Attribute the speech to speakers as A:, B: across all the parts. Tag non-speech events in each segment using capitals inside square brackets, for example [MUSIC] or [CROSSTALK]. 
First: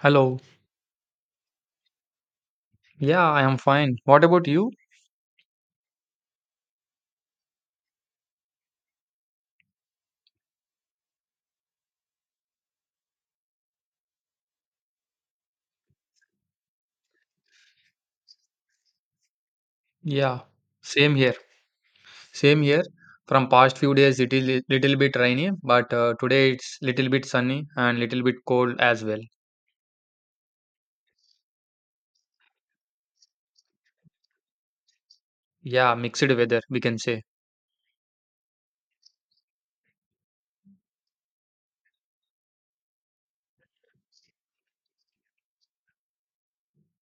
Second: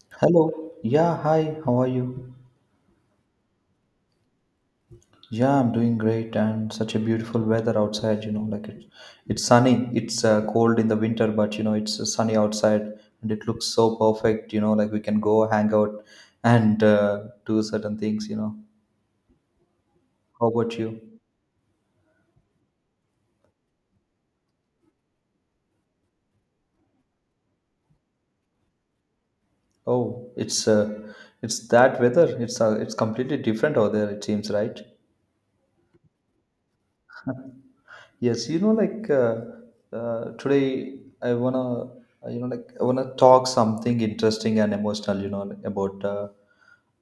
A: Hello.
B: Hello. Yeah, hi. How are you?
A: Yeah, I am fine. What about you?
B: Yeah, I'm doing great and such a beautiful weather outside, you know, like it's sunny. It's cold in the winter, but you know, it's sunny outside and it looks so perfect, you know, like we can go hang out and do certain things, you know.
A: Yeah,
B: How about
A: same
B: you?
A: here. Same here. From past few days, it is li- little bit rainy, but today it's little bit sunny and little bit cold as well.
B: Oh, it's that weather. It's completely different over there, it seems, right?
A: Yeah, mixed weather, we can say.
B: [LAUGHS] Yes, you know, today I wanna, uh, you know, like I wanna talk something interesting and emotional, you know, like, about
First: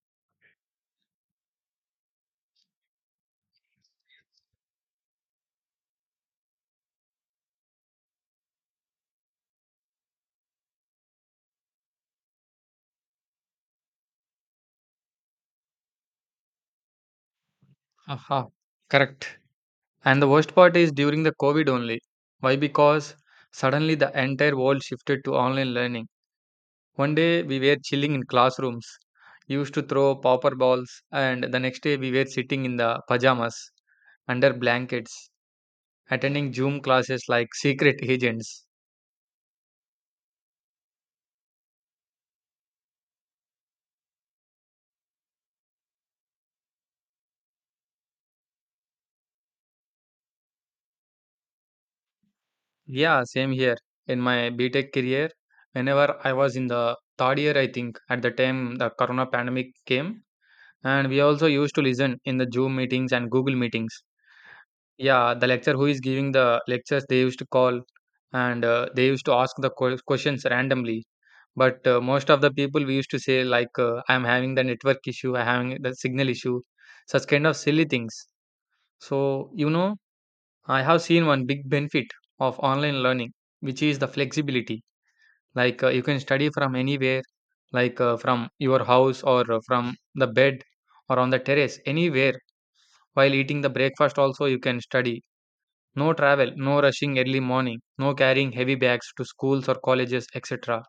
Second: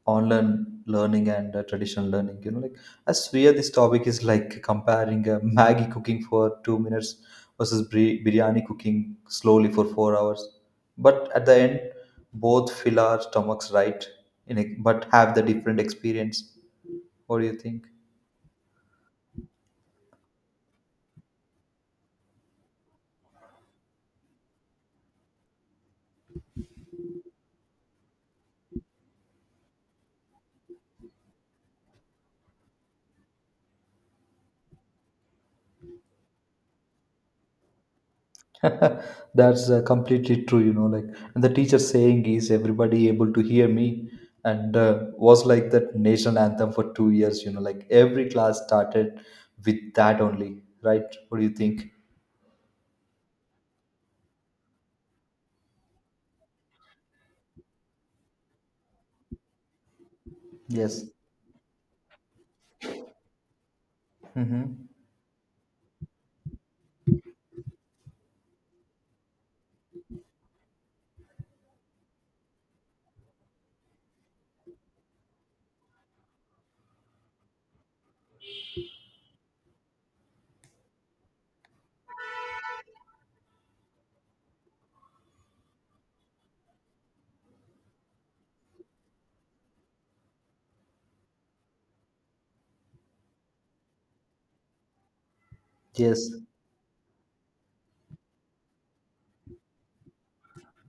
B: online learning and traditional learning. You know, like I swear this topic is like comparing Maggie cooking for 2 minutes versus biryani cooking slowly for 4 hours. But at the end, both fill our stomachs, right, in a, but have the different experience. What do you think?
A: Aha, correct. And the worst part is during the COVID only. Why? Because suddenly the entire world shifted to online learning. One day we were chilling in classrooms, used to throw popper balls, and the next day we were sitting in the pajamas under blankets attending Zoom classes like secret agents.
B: [LAUGHS] That's completely true, you know. Like, and the teacher saying is everybody able to hear me, and was like that national anthem for 2 years, you know. Like every class started with that only, right? What do you think?
A: Yeah, same here. In my BTech career, whenever I was in the third year, I think, at the time the corona pandemic came,
B: Yes.
A: and we also used to listen in the Zoom meetings and Google meetings.
B: Mm-hmm.
A: Yeah, the lecturer who is giving the lectures, they used to call and they used to ask the questions randomly. But most of the people we used to say, like, I'm having the network issue, I'm having the signal issue, such kind of silly things. So, you know, I have seen one big benefit of online learning, which is the flexibility. Like you can study from anywhere, like from your house or from the bed or on the terrace, anywhere while eating the breakfast, also you can study. No
B: Yes.
A: travel, no rushing early morning, no carrying heavy bags to schools or colleges, etc.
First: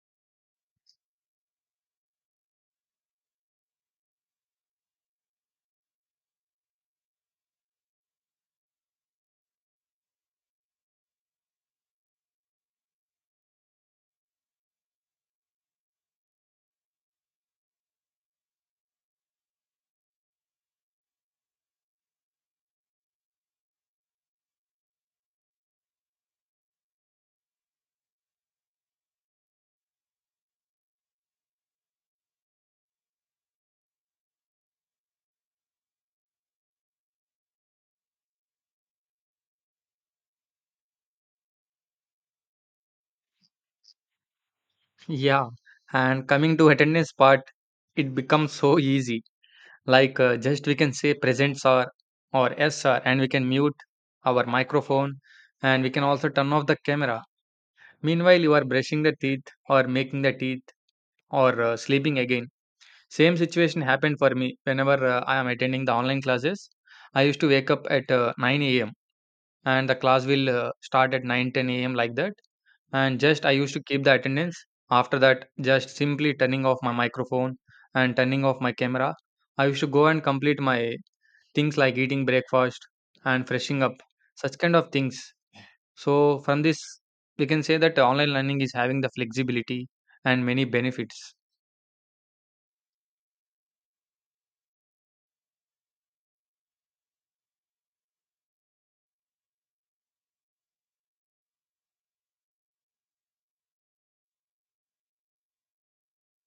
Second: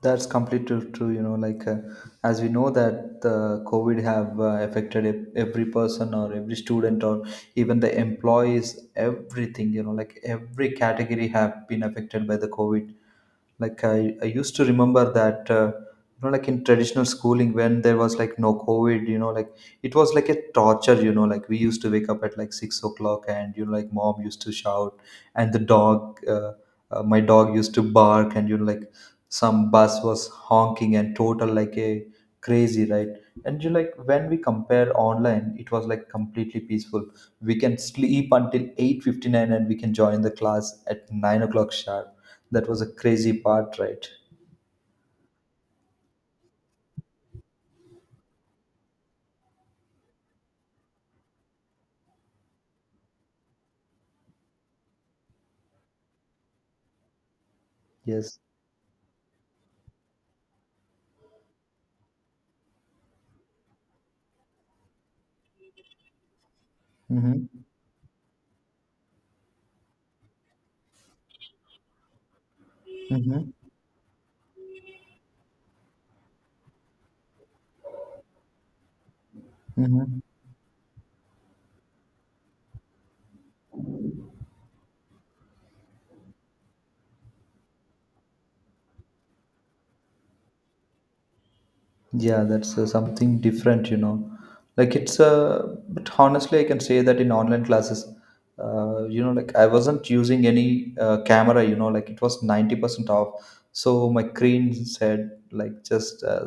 B: That's completely true. You know, like as we know that the COVID have affected every person or every student or even the employees, everything. You know, like every category have been affected by the COVID. Like I used to remember that, you know, like in traditional schooling when there was like no COVID. You know, like it was like a torture. You know, like we used to wake up at like 6 o'clock and you know, like mom used to shout and the dog. My dog used to bark and you know like some bus was honking and total like a crazy, right? And you like when we compare online it was like completely peaceful, we can sleep until 8:59 and we can join the class at 9 o'clock sharp. That was a crazy part, right?
A: Yeah, and coming to attendance part, it becomes so easy. Like just we can say present sir or yes sir, and we can mute our microphone and we can also turn off the camera.
B: Yes.
A: Meanwhile, you are brushing the teeth or making the teeth or sleeping again. Same situation happened for me whenever I am attending the online classes. I used
B: Mm-hmm.
A: to wake up at 9 a.m. and the class will start at 9:10 a.m. like that, and just I
B: Mm-hmm.
A: used to keep the attendance. After that, just simply turning off my microphone and turning off my camera, I used to go
B: Mm-hmm.
A: and complete my things like eating breakfast and freshing up, such kind of things. So from this we can say that online learning is having the flexibility and many benefits.
B: Yeah, that's something different, you know. Like it's but honestly, I can say that in online classes, you know, like I wasn't using any camera, you know, like it was 90% off. So my screen said like just uh,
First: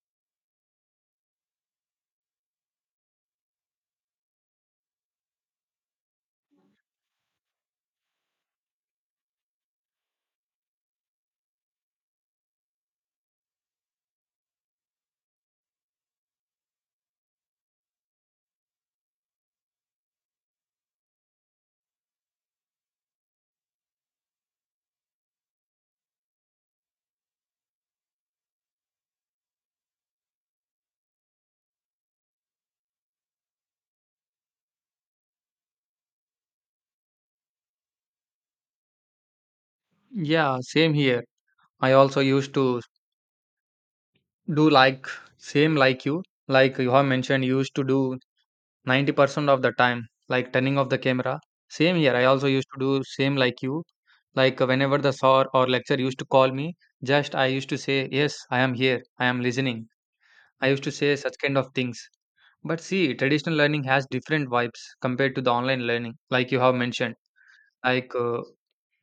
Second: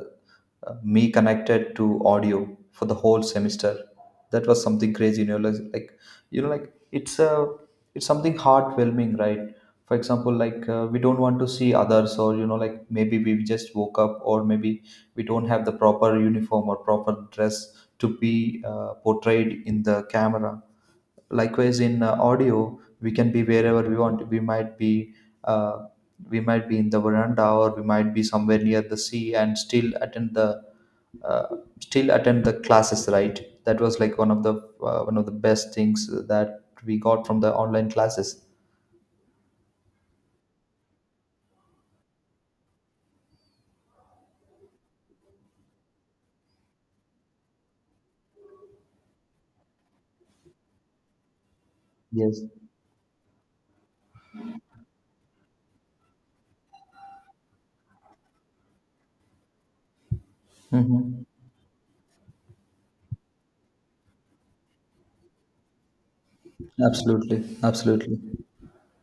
B: uh, me connected to audio for the whole semester. That was something crazy, you know, you know, like it's something heartwhelming, right? For example, like we don't want to see others, or you know, like maybe we just woke up, or maybe we don't have the proper uniform or proper dress to be portrayed in the camera. Likewise, in audio, we can be wherever we want. Uh, we might be in the veranda, or we might be somewhere near the sea, and still attend the uh, classes, right? That was like one of the best things that we got from the online classes.
A: Yeah, same here. I also used to do like same like you. Like you have mentioned, you used to do 90% of the time like turning off the camera. Same here, I
B: Yes.
A: also used to do same like you. Like whenever the sir or lecturer used to call me, just I used to say yes, I am here, I am listening. I used to say
B: Mm-hmm.
A: such kind of things. But see, traditional learning has different vibes compared to the online learning, like you have mentioned.
B: Absolutely,
A: Like,
B: absolutely.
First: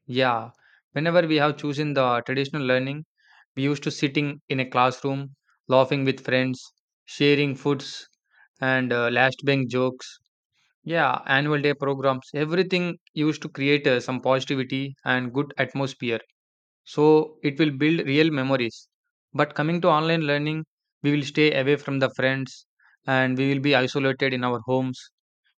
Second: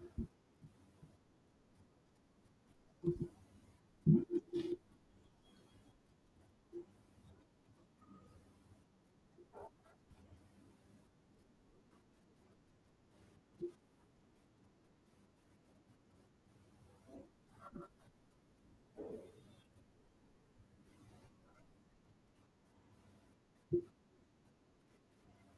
A: yeah, whenever we have chosen the traditional learning, we used to sitting in a classroom, laughing with friends, sharing foods, and last bench jokes. Yeah, annual day programs, everything used to create some positivity and good atmosphere. So it will build real memories. But coming to online learning, we will stay away from the friends and we will be isolated in our homes.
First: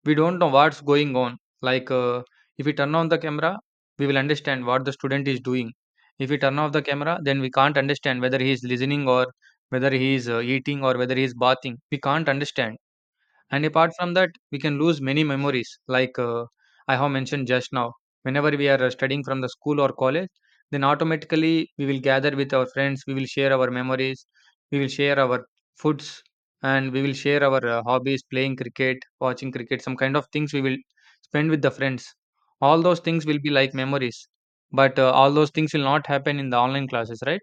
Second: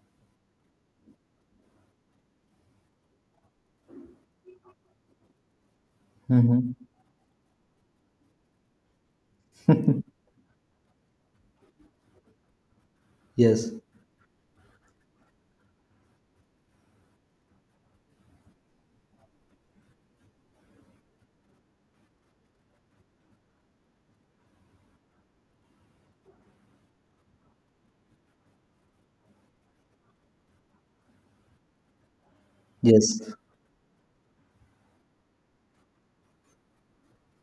A: We don't know what's going on. Like if we turn on the camera, we will understand what the student is doing. If we turn
B: Mm-hmm.
A: off the camera, then we can't understand whether he is listening or whether he is eating or whether he is bathing. We can't understand.
B: [LAUGHS]
A: And
B: Yes.
A: apart from that, we can lose many memories, like I have mentioned just now. Whenever we are studying from the school or college, then automatically we will gather with our friends, we will share our memories, we will share our foods, and we will share our hobbies, playing cricket, watching cricket, some kind of things we will spend with the friends. All those
B: Yes.
A: things will be like memories, but all those things will not happen in the online classes, right?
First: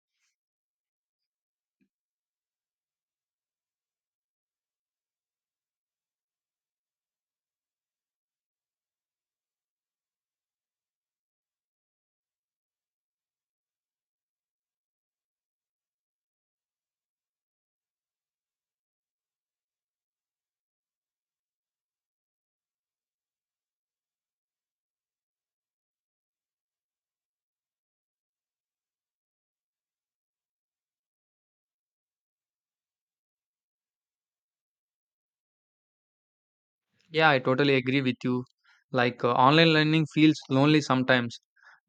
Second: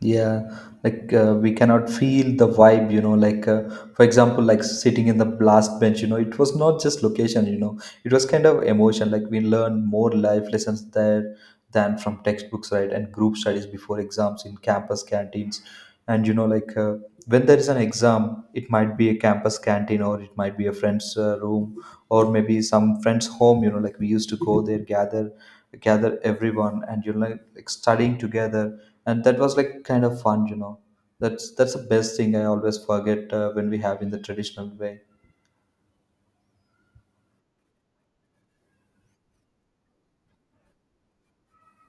B: Yeah, like we cannot feel the vibe, you know. Like, for example, like sitting in the blast bench, you know, it was not just location, you know, it was kind of emotion. Like, we learn more life lessons there than from textbooks, right? And group studies before exams in campus canteens. And, you know, like when there is an exam, it might be a campus canteen or it might be a friend's room or maybe some friend's home, you know, like we used to go there, gather everyone, and, you know, like studying together and that was like kind of fun, you know. That's the best thing I always forget when we have in the traditional way.
A: Yeah, I totally agree with you. Like online learning feels lonely sometimes.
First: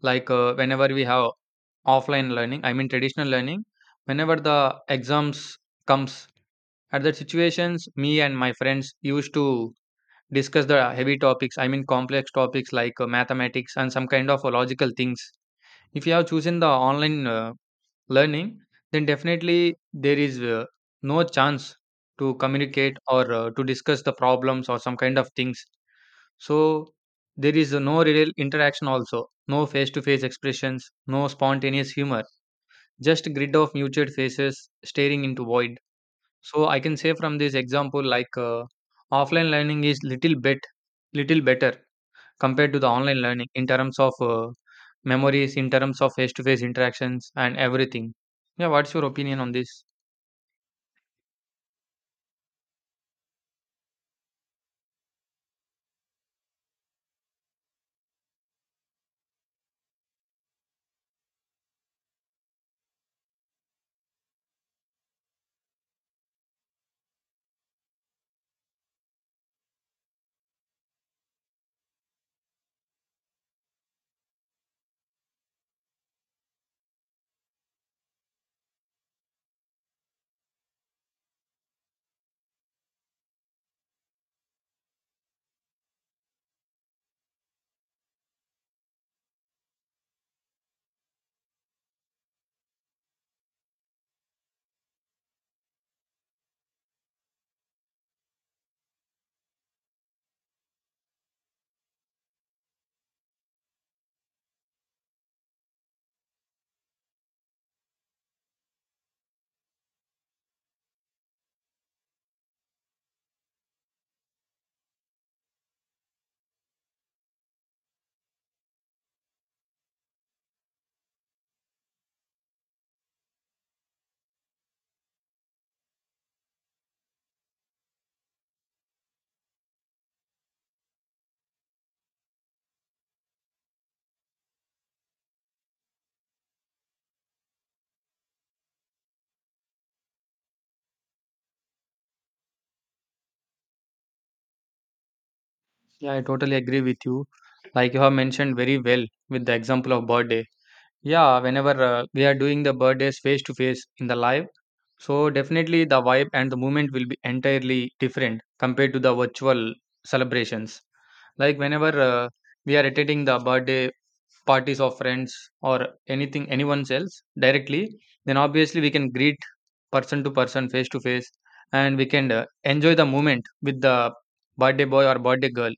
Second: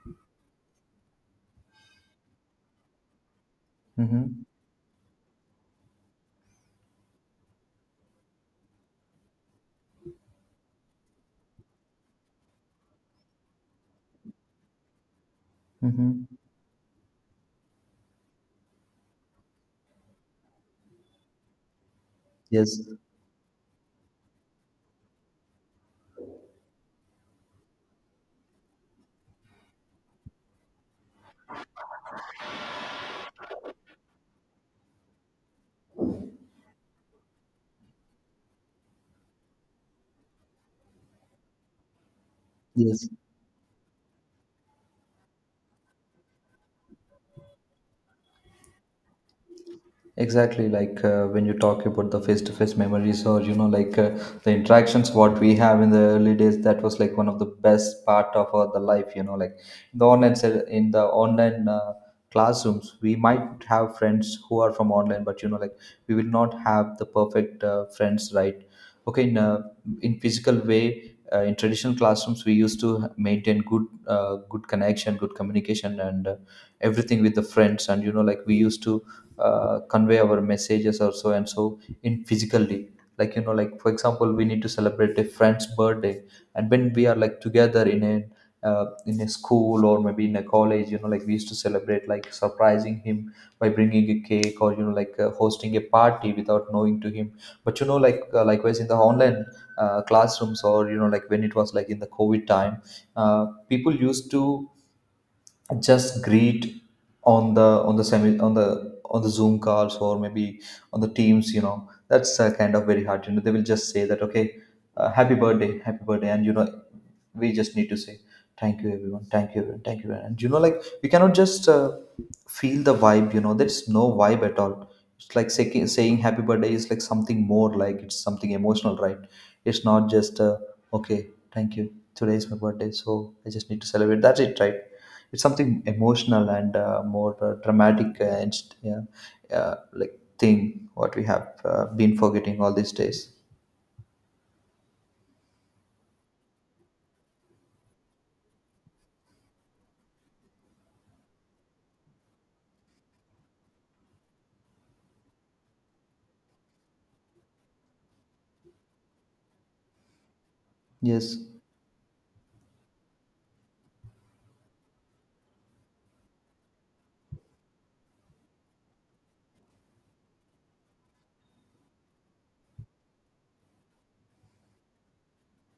A: Like whenever we have offline learning, I mean traditional learning, whenever
B: Mm-hmm.
A: the exams comes, at that situations, me and my friends used to discuss the heavy topics. I mean complex topics like mathematics and some kind of logical things. If you have
B: Mm-hmm.
A: chosen the online learning, then definitely there is no chance to
B: Yes.
A: communicate or to discuss the problems or some kind of things. So there is no real interaction also, no face to face expressions, no spontaneous humor, just grid of muted faces staring into void. So I can say from this example like offline learning is little bit little better compared to the
B: Yes.
A: online learning in terms of memories, in terms of face to face interactions and everything. Yeah, what's your opinion on this?
B: Exactly, like when you talk about the face-to-face memories or you know like the interactions what we have in the early days, that was like one of the best part of our the life, you know like the online classrooms we might have friends who are from online but you know like we will not have the perfect friends, right? Okay, in physical way, in traditional classrooms we used to maintain good good connection, good communication and everything with the friends and you know like we used to convey our messages or so and so in physically, like you know like for example we need to celebrate a friend's birthday and when we are like together in a school or maybe in a college, you know like we used to celebrate like surprising him by bringing a cake or you know like hosting a party without knowing to him. But you know like likewise in the online classrooms or you know like when it was like in the COVID time, people used to just greet on the Zoom calls or maybe on the Teams, you know. That's kind of very hard, you know. They will just say that okay, happy birthday, happy birthday, and you know we just need to say thank you everyone, thank you everyone, thank you everyone. And you know like we cannot just feel the vibe, you know. There's no vibe at all. It's like saying happy birthday is like something more, like it's something emotional, right? It's not just okay, thank you, today is my birthday, so I just need to celebrate, that's it, right? It's something emotional and more dramatic and yeah, like thing what we have been forgetting all these days.
A: Yeah, I totally agree with you. Like you have mentioned very well with the example of birthday. Yeah, whenever we are doing the birthdays face to face in the live, so definitely the vibe and the movement will be entirely different compared to the virtual celebrations.
B: Yes.
A: Like whenever we are attending the birthday parties of friends or anything, anyone else directly, then obviously we can greet person to person, face to face, and we can enjoy the moment with the birthday boy or birthday girl.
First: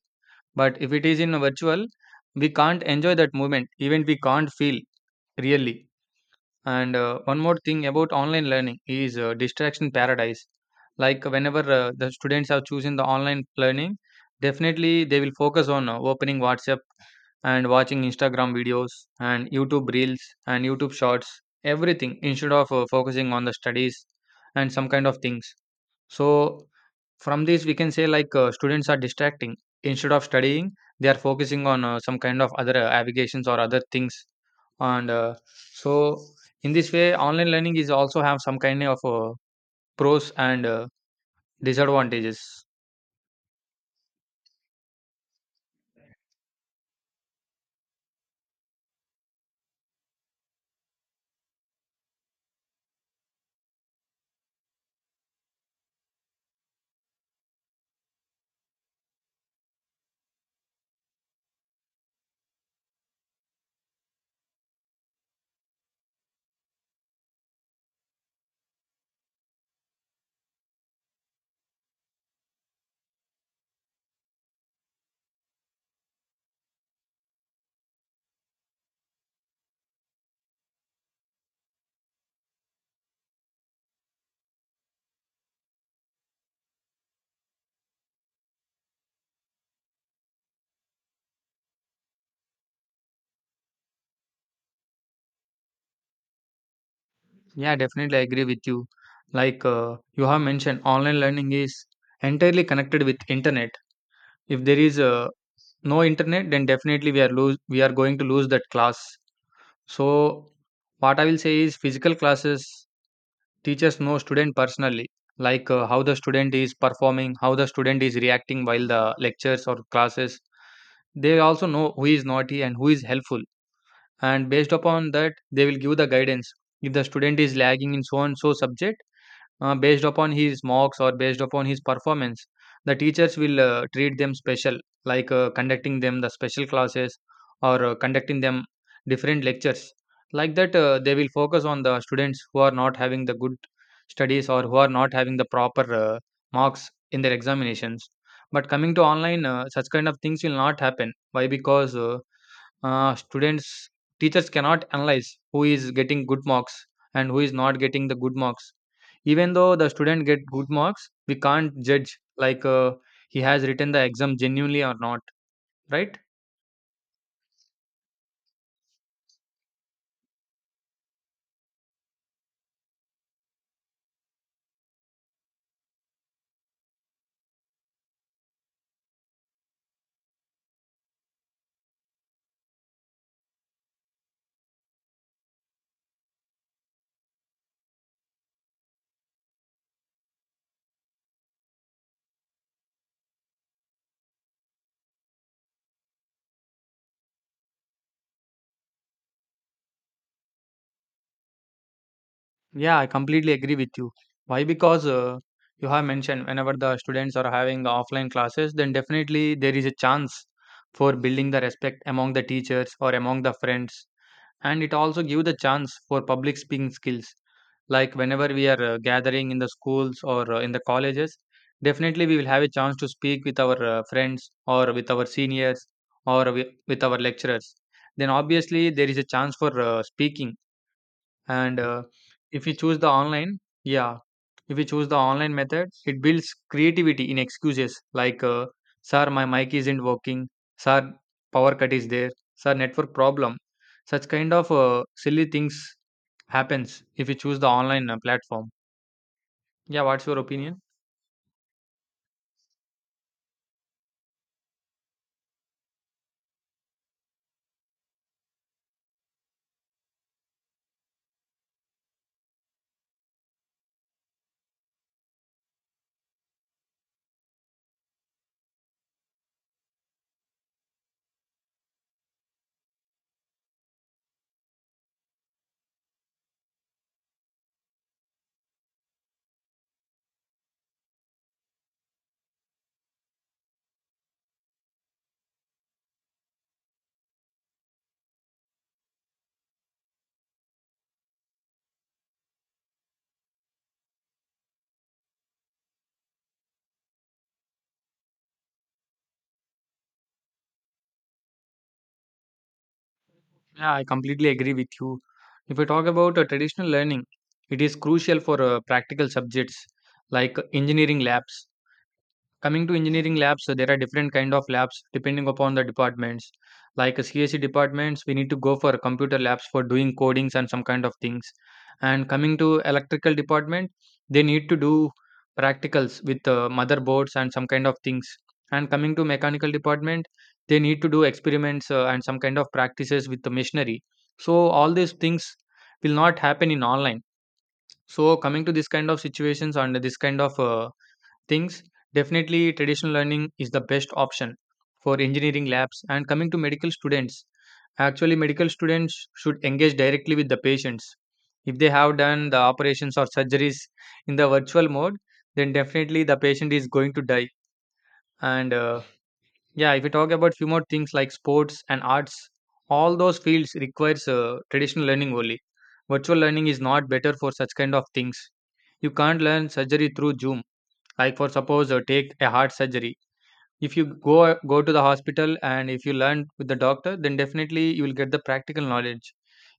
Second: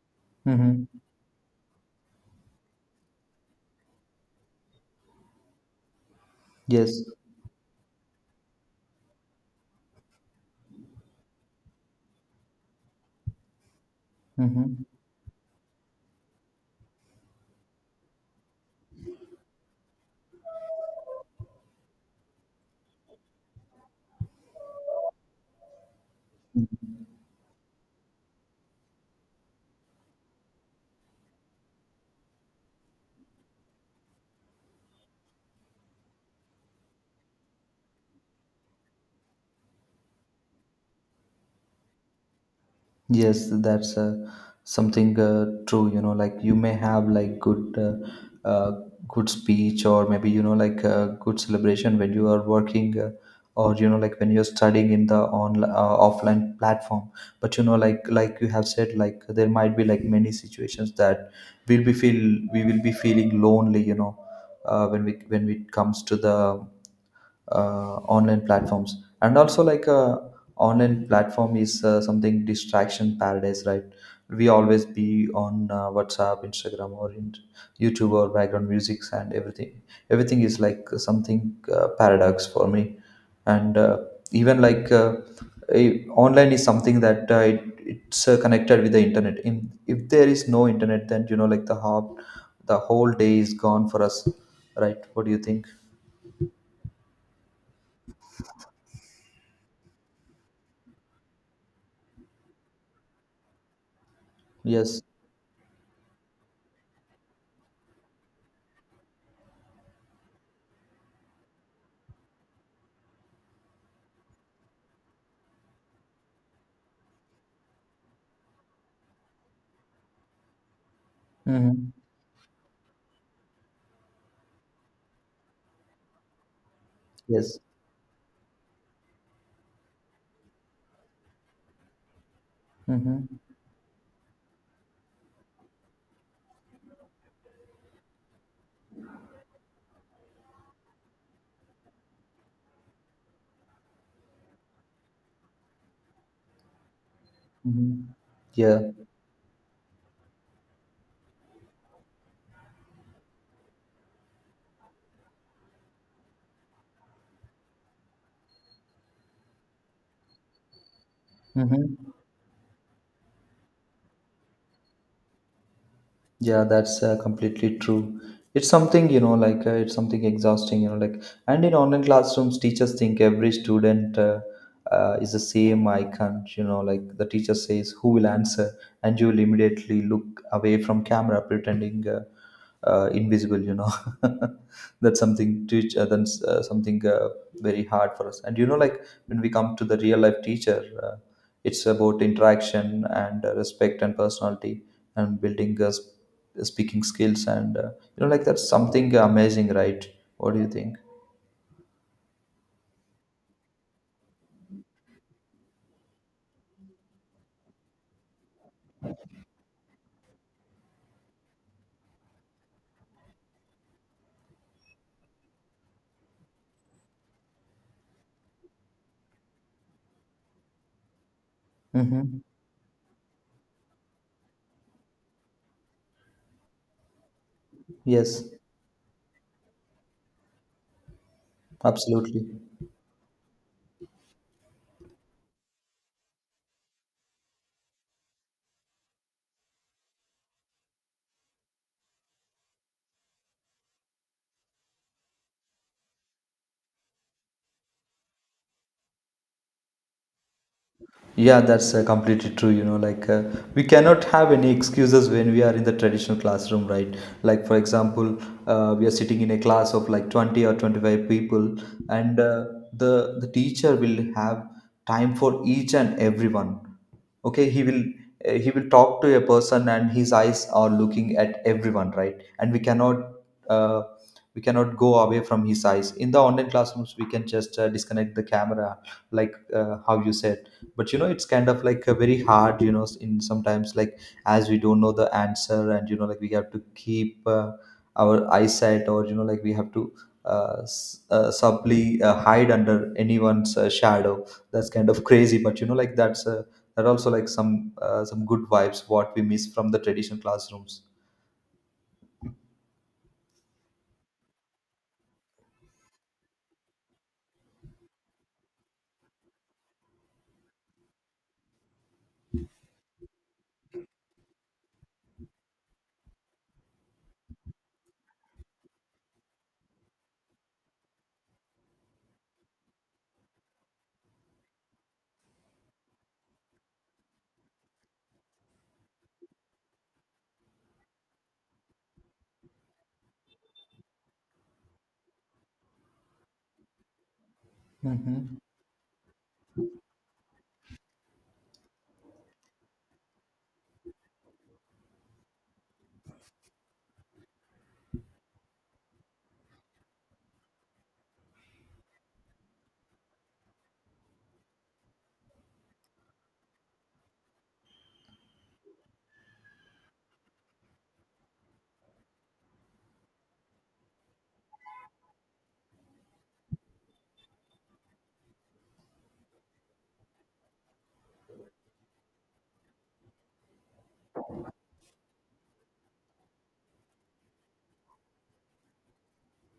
A: But
B: Mm-hmm.
A: if it is in a virtual, we can't enjoy that moment. Even we can't feel really. And
B: Yes.
A: one more thing about online learning is distraction paradise. Like whenever the students are choosing the online learning,
B: Mm-hmm.
A: definitely they will focus on opening WhatsApp and watching Instagram videos and YouTube reels and YouTube shorts, everything instead of focusing on the studies and some kind of things. So from this we can say like students are distracting instead of studying, they are focusing on some kind of other avocations or other things, and so in this way online learning is also have some kind of pros and disadvantages.
B: Yes, that's something true. You know, like you may have like good, good speech, or maybe you know like good celebration when you are working, or you know like when you're studying in the online offline platform. But you know, like you have said, like there might be like many situations that we will be feeling lonely. You know, when we when it comes to the online platforms. And also like online platform is something distraction paradise, right? We always be on WhatsApp, Instagram or in YouTube or background musics and everything. Everything is like something paradox for me, and even like eh, online is something that it's connected with the internet. In if there is no internet, then you know like the whole day is gone for us, right? What do you think?
A: Yeah, definitely I agree with you. Like you have mentioned online learning is entirely connected with internet. If there is
B: Yes.
A: no internet, then definitely we are lose, we are going to lose that class. So what I will say is physical classes, teachers know student personally, like how the student is performing, how the student is reacting while the lectures or classes. They also
B: Hmm.
A: know who is naughty and who is helpful, and based upon that they will give the guidance. If the student is
B: Yes.
A: lagging in so and so subject, based upon his marks or based upon his performance, the
B: Mm-hmm.
A: teachers will treat them special, like conducting them the special classes or conducting them different lectures, like that they will focus on the students who are not having the good studies or who are not having the proper marks in their
B: Mm-hmm.
A: examinations. But
B: Yeah.
A: coming to online, such kind of things will not happen. Why? Because students, teachers cannot analyze who is getting good marks and who is not getting the good marks. Even though the student get good marks, we can't
B: Hmm.
A: judge like he has written the exam genuinely or not, right?
B: Yeah, that's completely true. It's something, you know, like it's something exhausting, you know, like, and in online classrooms, teachers think every student is the same icon, you know, like the teacher says, who will answer? And you will immediately look away from camera, pretending invisible, you know. [LAUGHS] That's something, that's something very hard for us. And, you know, like when we come to the real life teacher, it's about interaction and respect and personality and building speaking skills and you know like that's something amazing, right? What do you think?
A: Yeah, I completely agree with you. Why? Because you have mentioned, whenever the students are having the offline classes, then definitely there is a chance for building the respect among the teachers or among the friends, and it also give the chance for public speaking skills. Like whenever we are gathering in the schools or in the colleges, definitely we
B: Mm-hmm.
A: will have a chance to speak with our friends or with our seniors or with our lecturers, then
B: Yes,
A: obviously there is a chance for speaking. And
B: absolutely.
A: if you choose the online, yeah, if you choose the online method, it builds creativity in excuses like sir my mic isn't working, sir power cut is there, sir network problem, such kind of silly things happens if you choose the online platform. Yeah, what's your opinion?
B: Yeah, that's completely true. You know, like we cannot have any excuses when we are in the traditional classroom, right? Like, for example, we are sitting in a class of like 20 or 25 people, and the teacher will have time for each and everyone. Okay, he will talk to a person and his eyes are looking at everyone, right? And uh, we cannot go away from his eyes. In the online classrooms we can just disconnect the camera, like how you said. But you know it's kind of like a very hard, you know, in sometimes, like as we don't know the answer and you know like we have to keep our eyesight or you know like we have to subtly hide under anyone's shadow. That's kind of crazy but you know like that's and also like some good vibes what we miss from the traditional classrooms.
A: Yeah, I completely agree with you. If we talk about traditional learning, it is crucial for practical subjects like engineering labs. Coming to engineering labs, so there are different kind of labs depending upon the departments. Like CSC departments, we need to go for computer labs for doing codings and some kind of things. And coming to electrical department, they need to do practicals with motherboards and some kind of things. And coming to mechanical department, they need to do experiments and some kind of practices with the machinery. So all these things will not happen in online. So
B: Hmm.
A: coming to this kind of situations and this kind of things, definitely traditional learning is the best option for engineering labs. And coming to medical students, actually, medical students should engage directly with the patients. If they have done the operations or surgeries in the virtual mode, then definitely the patient is going to die. And Yeah, if you talk about few more things like sports and arts, all those fields requires traditional learning only. Virtual learning is not better for such kind of things. You can't learn surgery through Zoom, like for suppose take a heart surgery. If you go to the hospital and if you learn with the doctor, then definitely you will get the practical knowledge.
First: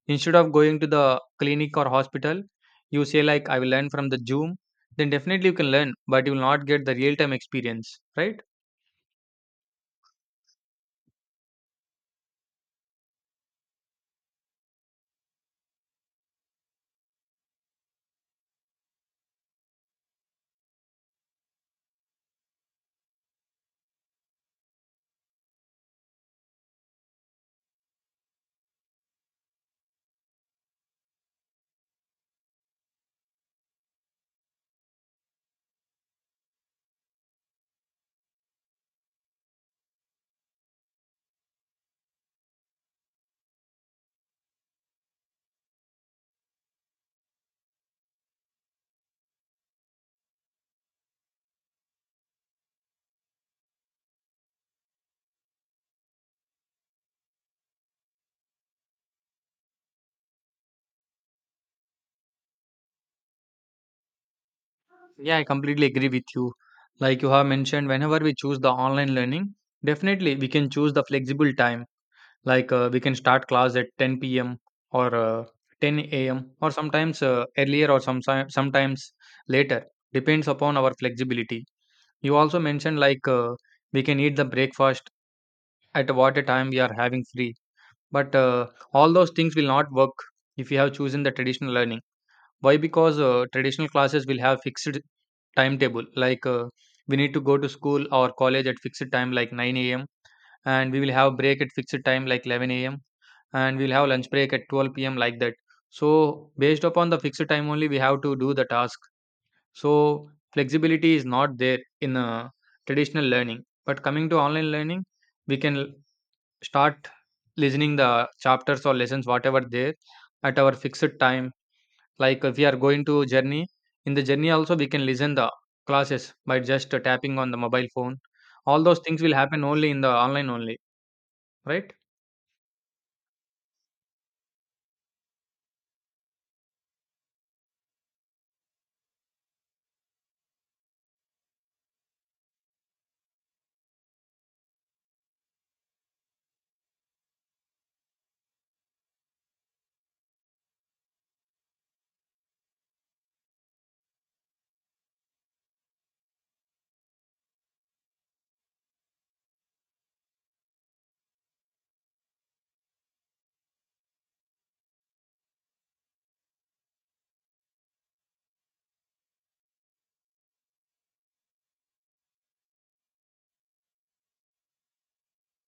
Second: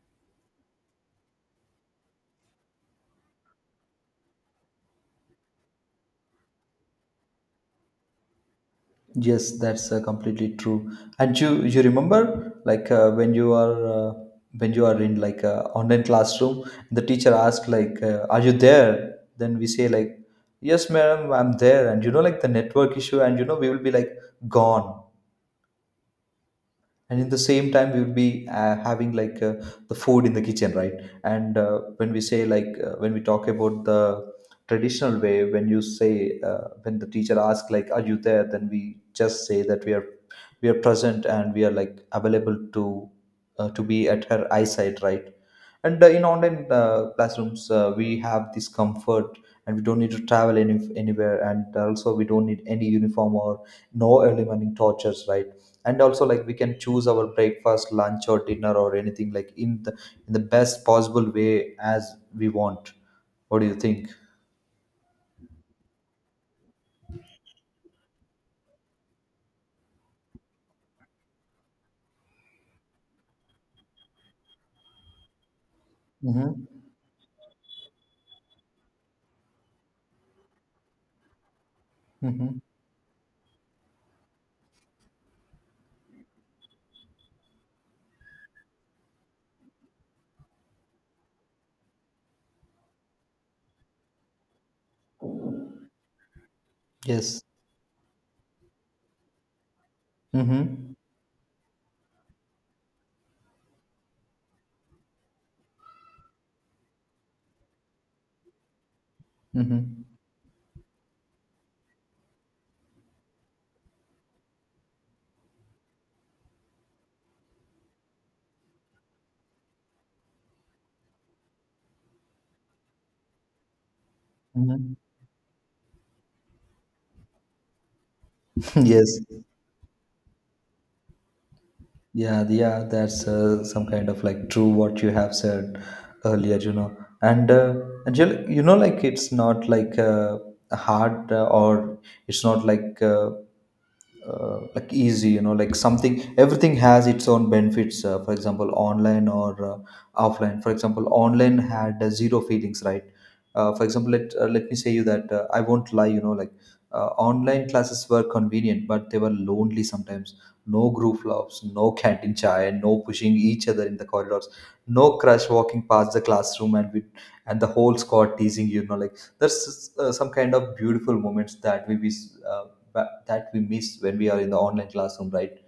A: Instead of going to the clinic or hospital, you say like I will learn from the Zoom, then definitely you can learn but you will not get the real time experience, right?
B: Yes, that's completely true. And you remember like when you are in like a online classroom, the teacher asks like, "Are you there?" Then we say like, "Yes, madam, I'm there." And you know like the network issue, and you know we will be like gone. And in the same time we would be having the food in the kitchen, right? And when we say when we talk about the traditional way, when you say when the teacher asks like, "Are you there?" then we just say that we are, we are present, and we are like available to be at her eyesight, right? And in online classrooms, we have this comfort, and we don't need to travel anywhere, and also we don't need any uniform or no early morning tortures, right? And also, like, we can choose our breakfast, lunch, or dinner, or anything, like, in the, in the best possible way as we want. What do you think?
A: Yeah, I completely agree with you. Like you have mentioned, whenever we choose the online learning, definitely we can choose the flexible time, like we can start class at 10 p.m. or 10 a.m. or
B: Mm-hmm.
A: sometimes earlier or sometimes later, depends upon our flexibility. You
B: Mm-hmm.
A: also mentioned like we can eat the breakfast at what a time we are having free, but all those things will not work if you have chosen the traditional learning. Why? Because traditional classes will have fixed timetable, like we need to
B: Yes.
A: go to school or college at fixed time like 9 a.m, and
B: Mm-hmm.
A: we will have break at fixed time like 11 a.m, and we'll have lunch break at 12 p.m, like that. So based upon the fixed time only we have to do the task.
B: Mm-hmm.
A: So flexibility is not there in traditional learning, but coming to online learning, we can l- start listening the chapters or lessons whatever there at our fixed time. Like if we are going to journey, in the journey also we
B: Mm-hmm.
A: can listen the classes by just tapping on the mobile phone. All
B: [LAUGHS]
A: those
B: Yes.
A: things will happen only in the online only, right?
B: Yeah, yeah, that's some kind of like true what you have said earlier, you know. And Angel, you know, like it's not like hard or it's not like like easy, you know, like something. Everything has its own benefits. For example, online or offline. For example, online had zero feelings, right? For example, let let me say you that I won't lie, you know, like online classes were convenient, but they were lonely sometimes. No group loves, no canteen chai, no pushing each other in the corridors, no crush walking past the classroom, and with, and the whole squad teasing, you know, like there's some kind of beautiful moments that we miss that we miss when we are in the online classroom, right?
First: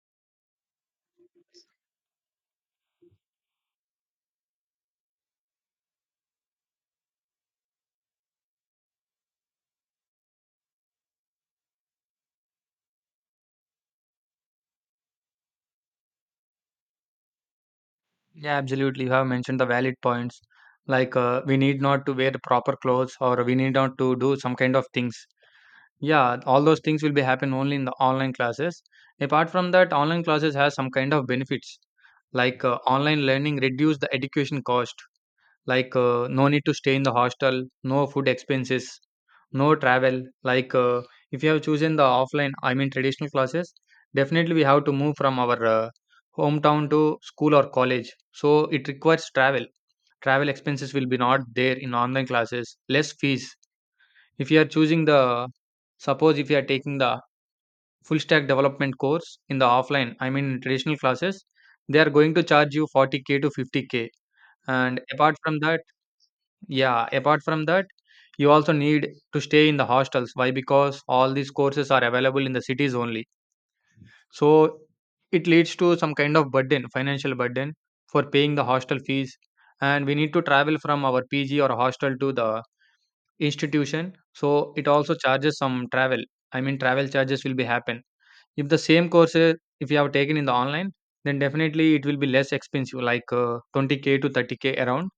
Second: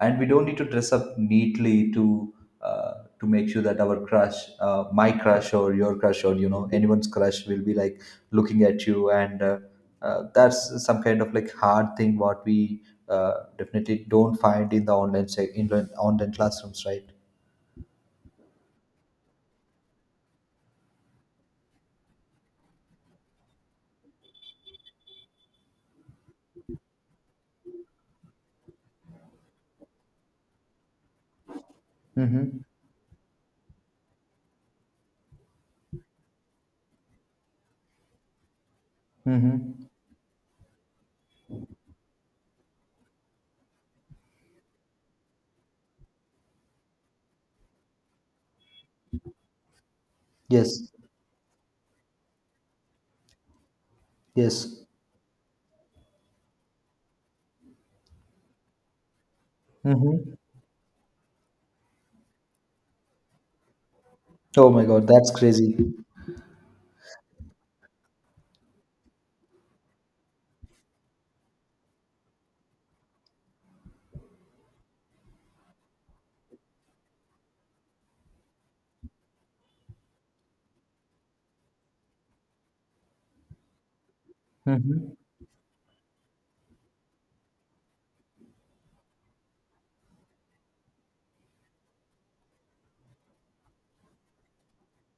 B: And we don't need to dress up neatly uh, to make sure that our crush, my crush or your crush, or you know, anyone's crush will be like looking at you, and that's some kind of like hard thing what we definitely don't find in the in the online classrooms, right?
A: Yeah, absolutely. You have mentioned the valid points. Like we need not to wear the proper clothes or we need not to do some kind of things. Yeah, all those things will be happen only in the online classes. Apart from that, online classes has some kind of benefits.
B: Mm-hmm.
A: Like online learning reduce the education cost, like no need to stay in the hostel, no food expenses, no
B: Mm-hmm.
A: travel. Like if you have chosen the offline, I mean traditional classes, definitely we have to move from our hometown to school or college. So it requires travel. Travel
B: Yes.
A: expenses will be not there in online classes. Less fees. If you are
B: Yes.
A: choosing the, suppose if you are taking the full stack development course in the offline, I
B: Mm-hmm.
A: mean traditional classes, they are going to charge you 40k to 50k.
B: Oh my
A: And
B: god, that's
A: apart from
B: crazy.
A: that, yeah, apart from that, you also need to stay in the hostels. Why? Because all these courses are available in the cities only. So it leads to some kind of burden, financial burden for paying the hostel fees. And we need to travel from our PG or hostel to the institution. So it also
B: Mm-hmm.
A: charges some travel. I mean, travel charges will be happen. If the same courses if you have taken in the online, then definitely it will be less expensive, like 20k to 30k around,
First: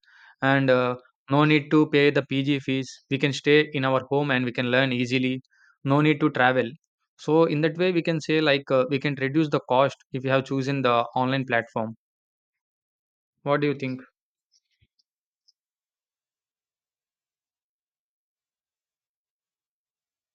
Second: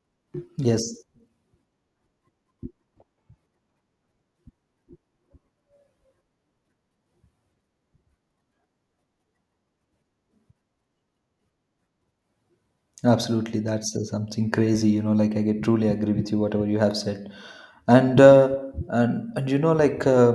A: and
B: Yes.
A: no need to pay the PG fees. We can stay in our home and we can learn easily. No need to travel. So in that way, we can say like we can reduce the cost if you have chosen the online platform.
B: Absolutely,
A: What do you
B: that's
A: think?
B: something crazy. You know, like I get truly agree with you whatever you have said, and and you know, like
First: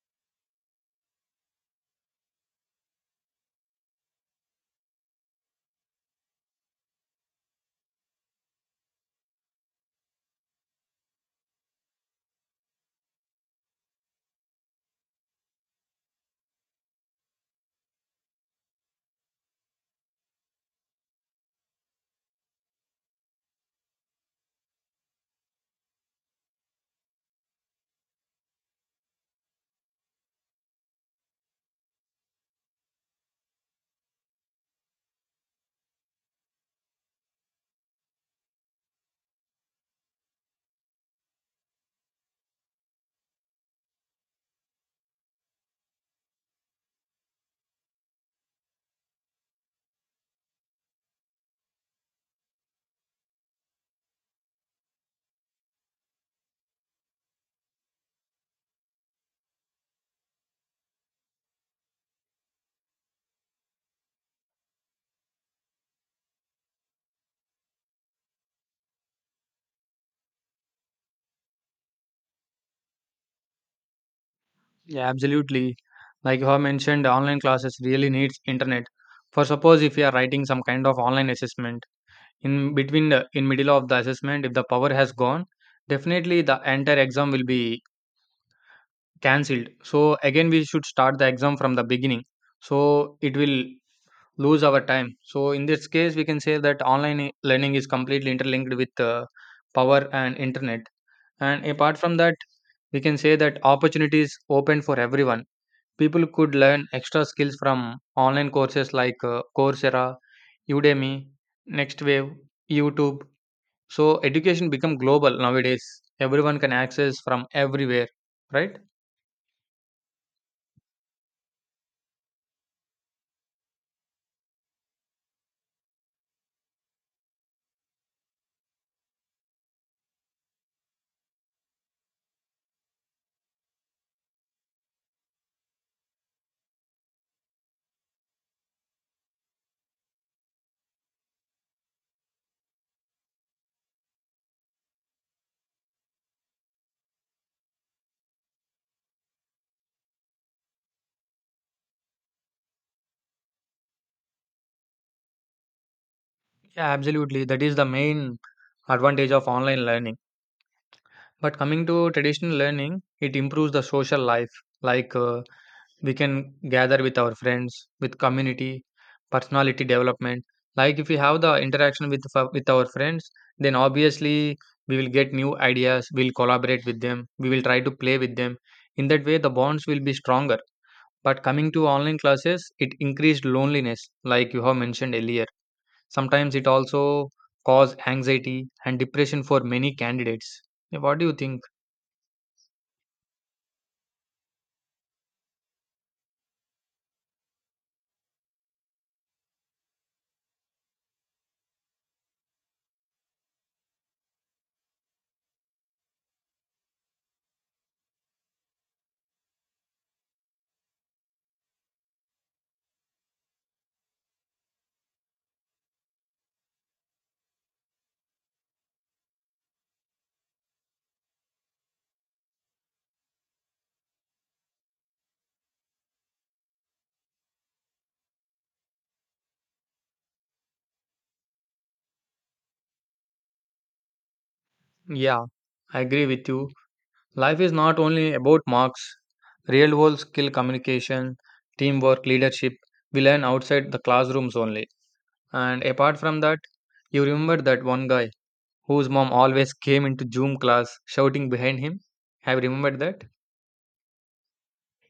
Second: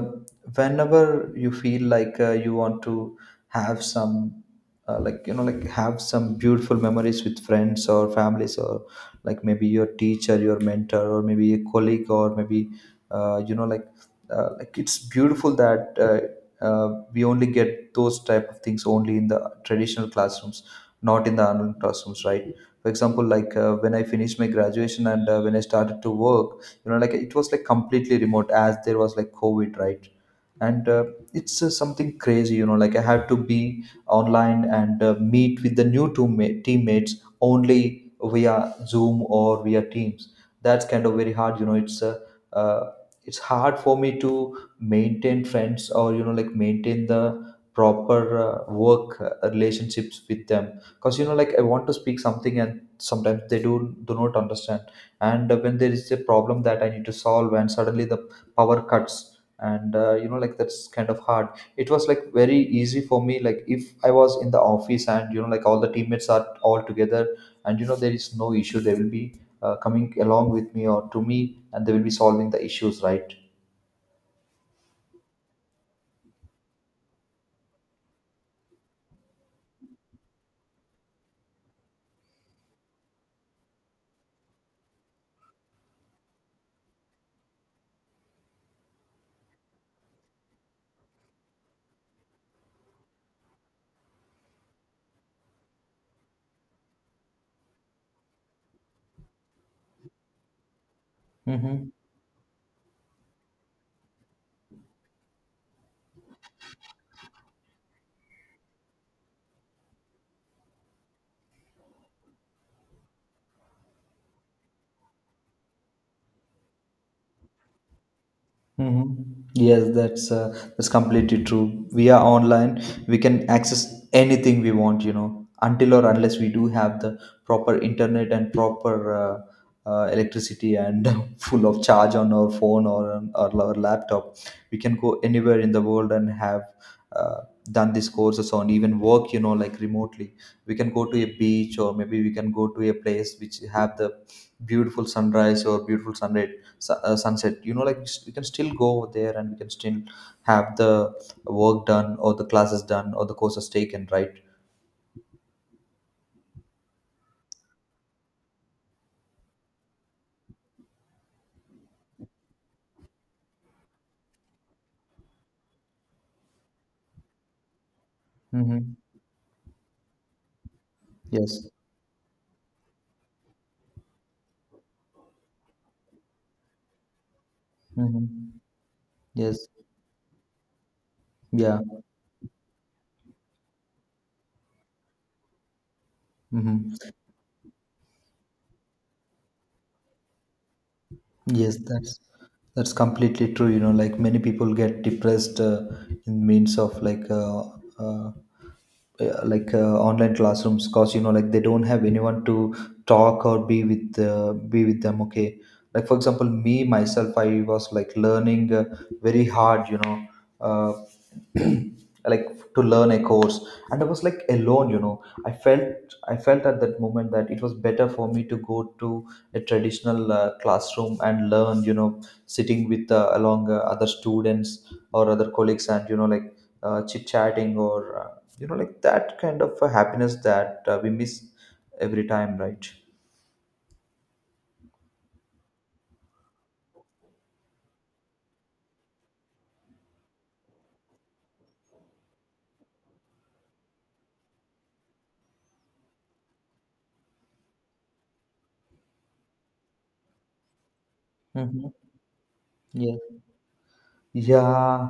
B: whenever you feel like you want to have some, like, you know, like have some beautiful memories with friends or families, or like maybe your teacher, your mentor, or maybe a colleague, or maybe you know, like it's beautiful that. We only get those type of things only in the traditional classrooms, not in the online classrooms, right? For example, like when I finished my graduation, and when I started to work, you know, like it was like completely remote as there was like COVID, right? And it's something crazy, you know, like I had to be online and meet with the new teammates only via Zoom or via Teams. That's kind of very hard, you know. It's uh, it's hard for me to maintain friends, or you know, like maintain the proper work relationships with them, because you know, like I want to speak something, and sometimes they do not understand. And when there is a problem that I need to solve, and suddenly the power cuts, and you know, like that's kind of hard. It was like very easy for me, like if I was in the office, and you know, like all the teammates are all together, and you know, there is no issue. They will be coming along with me or to me, and they will be solving the issues, right?
A: Yeah, absolutely. Like you have mentioned, online classes really needs internet. For suppose if you are writing some kind of online assessment, in middle of the assessment, if the power has gone, definitely the entire exam will be cancelled. So again we should start the exam from the beginning. So it will lose our time. So in this case we can say that learning is completely interlinked with power and internet. And
B: Mm-hmm.
A: apart from that, we can say that opportunities open for everyone. People could learn extra skills from online courses, like Coursera, Udemy, Next Wave, YouTube. So education become global nowadays. Everyone can access from everywhere, right?
B: Mhm. Yes, that's completely true. We are online. We can access anything we want, you know, until or unless we do have the proper internet and proper uh, electricity, and [LAUGHS] full of charge on our phone or on our laptop. We can go anywhere in the world and have uh, done these courses, on even work, you know, like remotely. We can go to a beach, or maybe we can go to a place which have the beautiful sunrise or beautiful sunset, sunset, you know, like we can still go over there, and we can still have the work done, or the classes done, or the courses taken, right?
A: Yeah, absolutely. That is the main advantage of online learning. But coming to traditional learning, it improves the social life. Like we can gather with our friends, with community,
B: Mm-hmm.
A: personality development. Like if we have the
B: Yes.
A: interaction with with our friends, then obviously we will get new ideas. We'll collaborate with them. We will try to play
B: Mm-hmm.
A: with them. In that way, the
B: Yes.
A: bonds will be stronger. But coming
B: Yeah.
A: to online classes, it increased loneliness, like you have mentioned earlier. Sometimes it
B: Mm-hmm.
A: also caused anxiety and depression for many candidates. Yeah, what do you think?
B: Yes, that's. That's completely true. You know, like many people get depressed in means of uh, like online classrooms, because you know, like they don't have anyone to talk or be with, be with them. Okay, like for example, me myself, I was like learning very hard. You know, uh, [CLEARS THROAT] like to learn a course, and I was like alone. You know, I felt at that moment that it was better for me to go to a traditional classroom and learn, you know, sitting with along other students or other colleagues, and you know, like chit chatting, or you know, like that kind of happiness that we miss every time, right?
A: Yeah, I agree with you. Life is not only about marks, real world skill communication, teamwork, leadership, we learn outside the classrooms only. And apart from that, you remember that one guy whose mom always came into Zoom class shouting behind
B: Mm-hmm.
A: him? Have you remembered that?
B: Yeah.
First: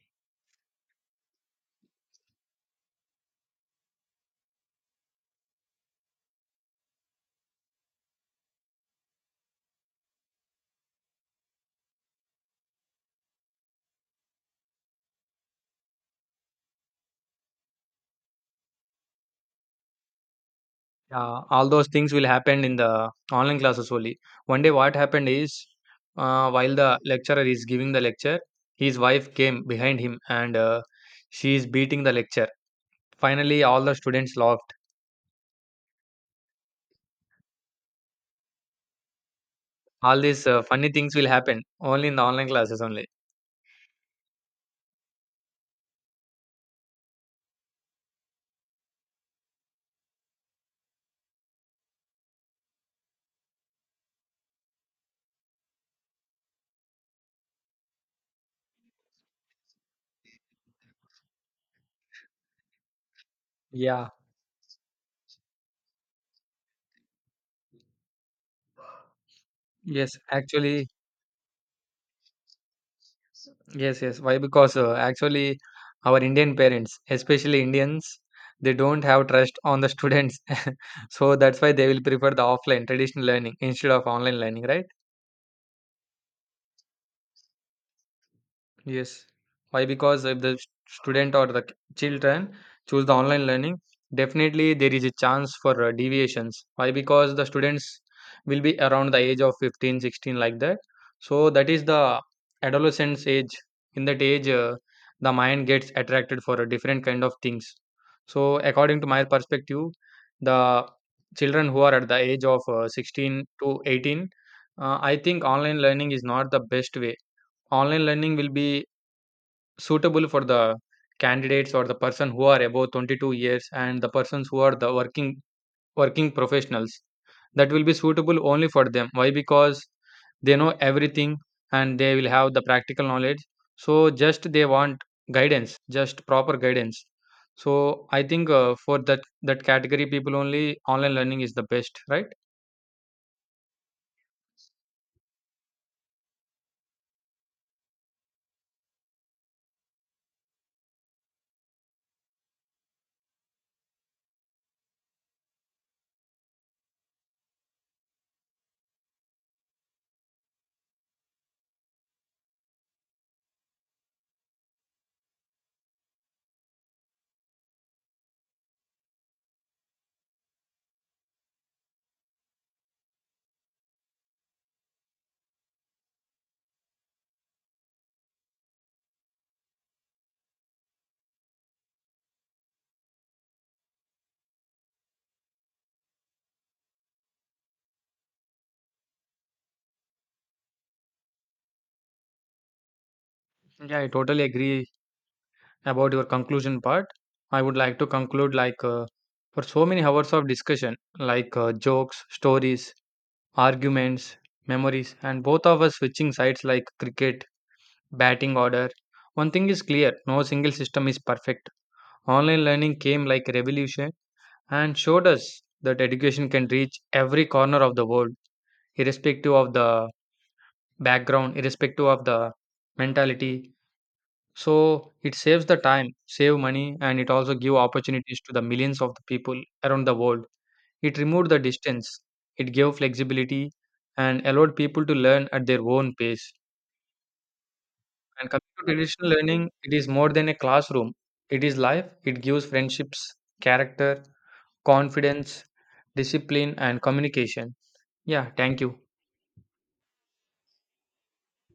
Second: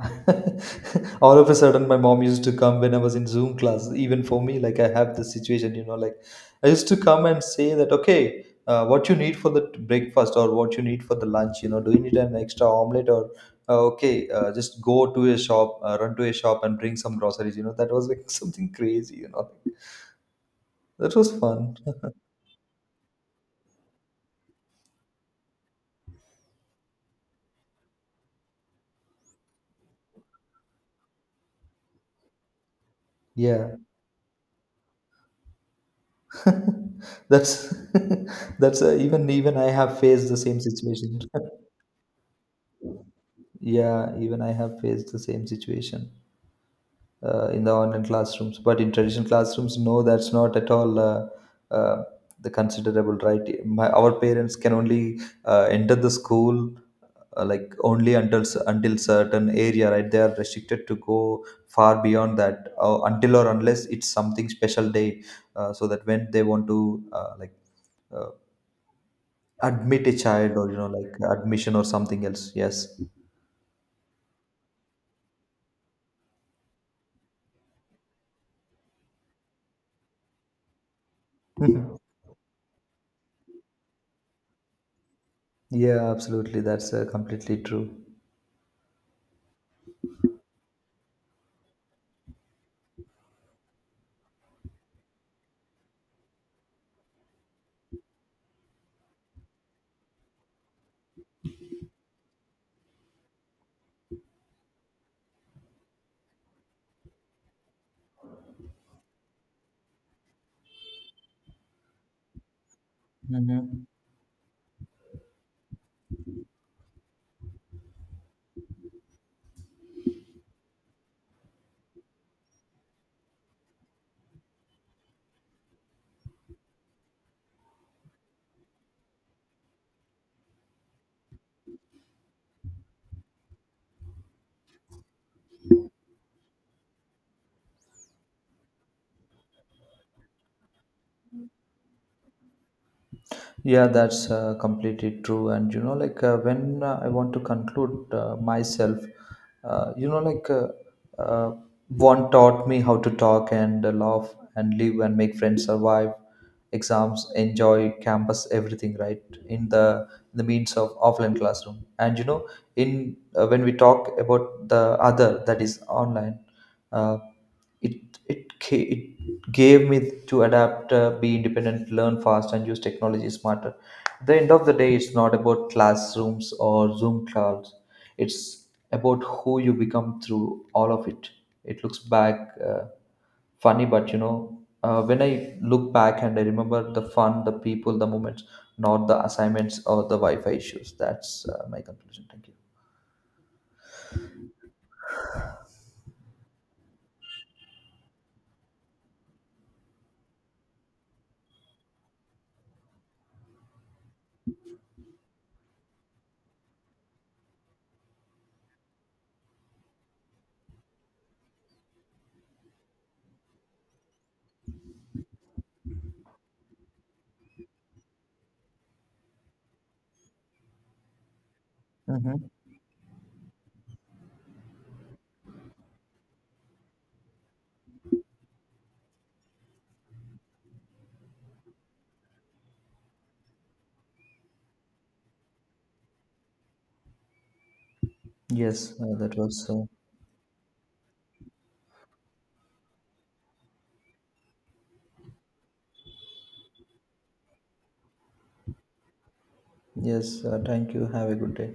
B: [LAUGHS] All of a sudden, my mom used to come when I was in Zoom class. Even for me, like I have this situation, you know, like I used to come and say that, okay, what you need for the breakfast, or what you need for the lunch, you know, do you need an extra omelette, or okay, just go to a shop, run to a shop and bring some groceries, you know, that was like [LAUGHS] something crazy, you know, that was
A: Yeah, all
B: fun.
A: those things will happen in the online classes only. One day, what happened is, while the lecturer is giving the lecture, his wife came behind him and she is beating the lecture. Finally,
B: Yeah,
A: all the students laughed.
B: [LAUGHS] that's [LAUGHS] that's even I have
A: All
B: faced the
A: these
B: same
A: funny things
B: situation.
A: will
B: [LAUGHS]
A: happen only in the online classes only.
B: Yeah, even I have faced the same situation in the online classrooms. But in traditional classrooms, no, that's not at all uh, the considerable, right? My, our parents can only enter the school like only until certain area, right? They are restricted to go far beyond that until or unless it's
A: Yeah,
B: something special day, so that when they want to like uh, admit
A: yes,
B: a child, or you
A: actually,
B: know, like admission or something else. Yes.
A: yes, yes. Why? Because actually, our Indian parents, especially Indians, they don't have trust on the students. [LAUGHS] So that's why they will
B: [LAUGHS]
A: prefer the offline traditional learning instead of online learning, right?
B: Yeah, absolutely. That's completely true.
A: Yes. Why? Because if the student or the children choose the online learning, definitely there is a chance for deviations. Why? Because the students will be around the age of 15, 16, like that. So that is the adolescence age. In that age, the mind gets attracted for a different kind of things. So according to my perspective, the children who are at the age of 16 to
B: Hmm.
A: 18, I think online learning is not the best way. Online learning will be suitable for the candidates or the person who are above 22 years and the persons who are the working professionals. That will be suitable only for them. Why? Because they know everything and they will have the practical knowledge. So just they want guidance, just proper guidance. So I think for that category people only online learning is the best, right?
B: Yeah, that's completely true. And you know, like when I want to conclude myself, you know, like uh, one taught me how to talk, and laugh, and live, and make friends, survive exams, enjoy campus, everything, right? In the means of offline classroom. And you know, in when we talk about the other, that is online. Uh, it gave me to adapt, be independent, learn fast, and use technology smarter. At the end of the day, it's not about classrooms or Zoom calls. It's about who you become through all of it. It looks back, uh, funny, but you know, when I look back and I remember the fun, the people, the moments, not the assignments or the Wi-Fi issues. That's my conclusion. Thank you.
A: Yeah, I totally agree about your conclusion part. I would like to conclude like for so many hours of discussion, like jokes, stories, arguments, memories, and both of us switching sides like cricket batting order, one thing is clear: no single system is perfect. Online learning came like a revolution and showed us that education can reach every corner of the world, irrespective of the background, irrespective of the
B: Mm-hmm.
A: mentality. So it saves the time, save money, and it also give opportunities to the millions of the people around the world. It removed the distance. It gave flexibility and allowed people to learn at their own pace. And coming
B: Yes,
A: to traditional
B: that was
A: learning, it is more than a classroom. It is life. It gives friendships, character, confidence, discipline, and communication. Yeah, thank you.
B: yes, thank you, have a good day.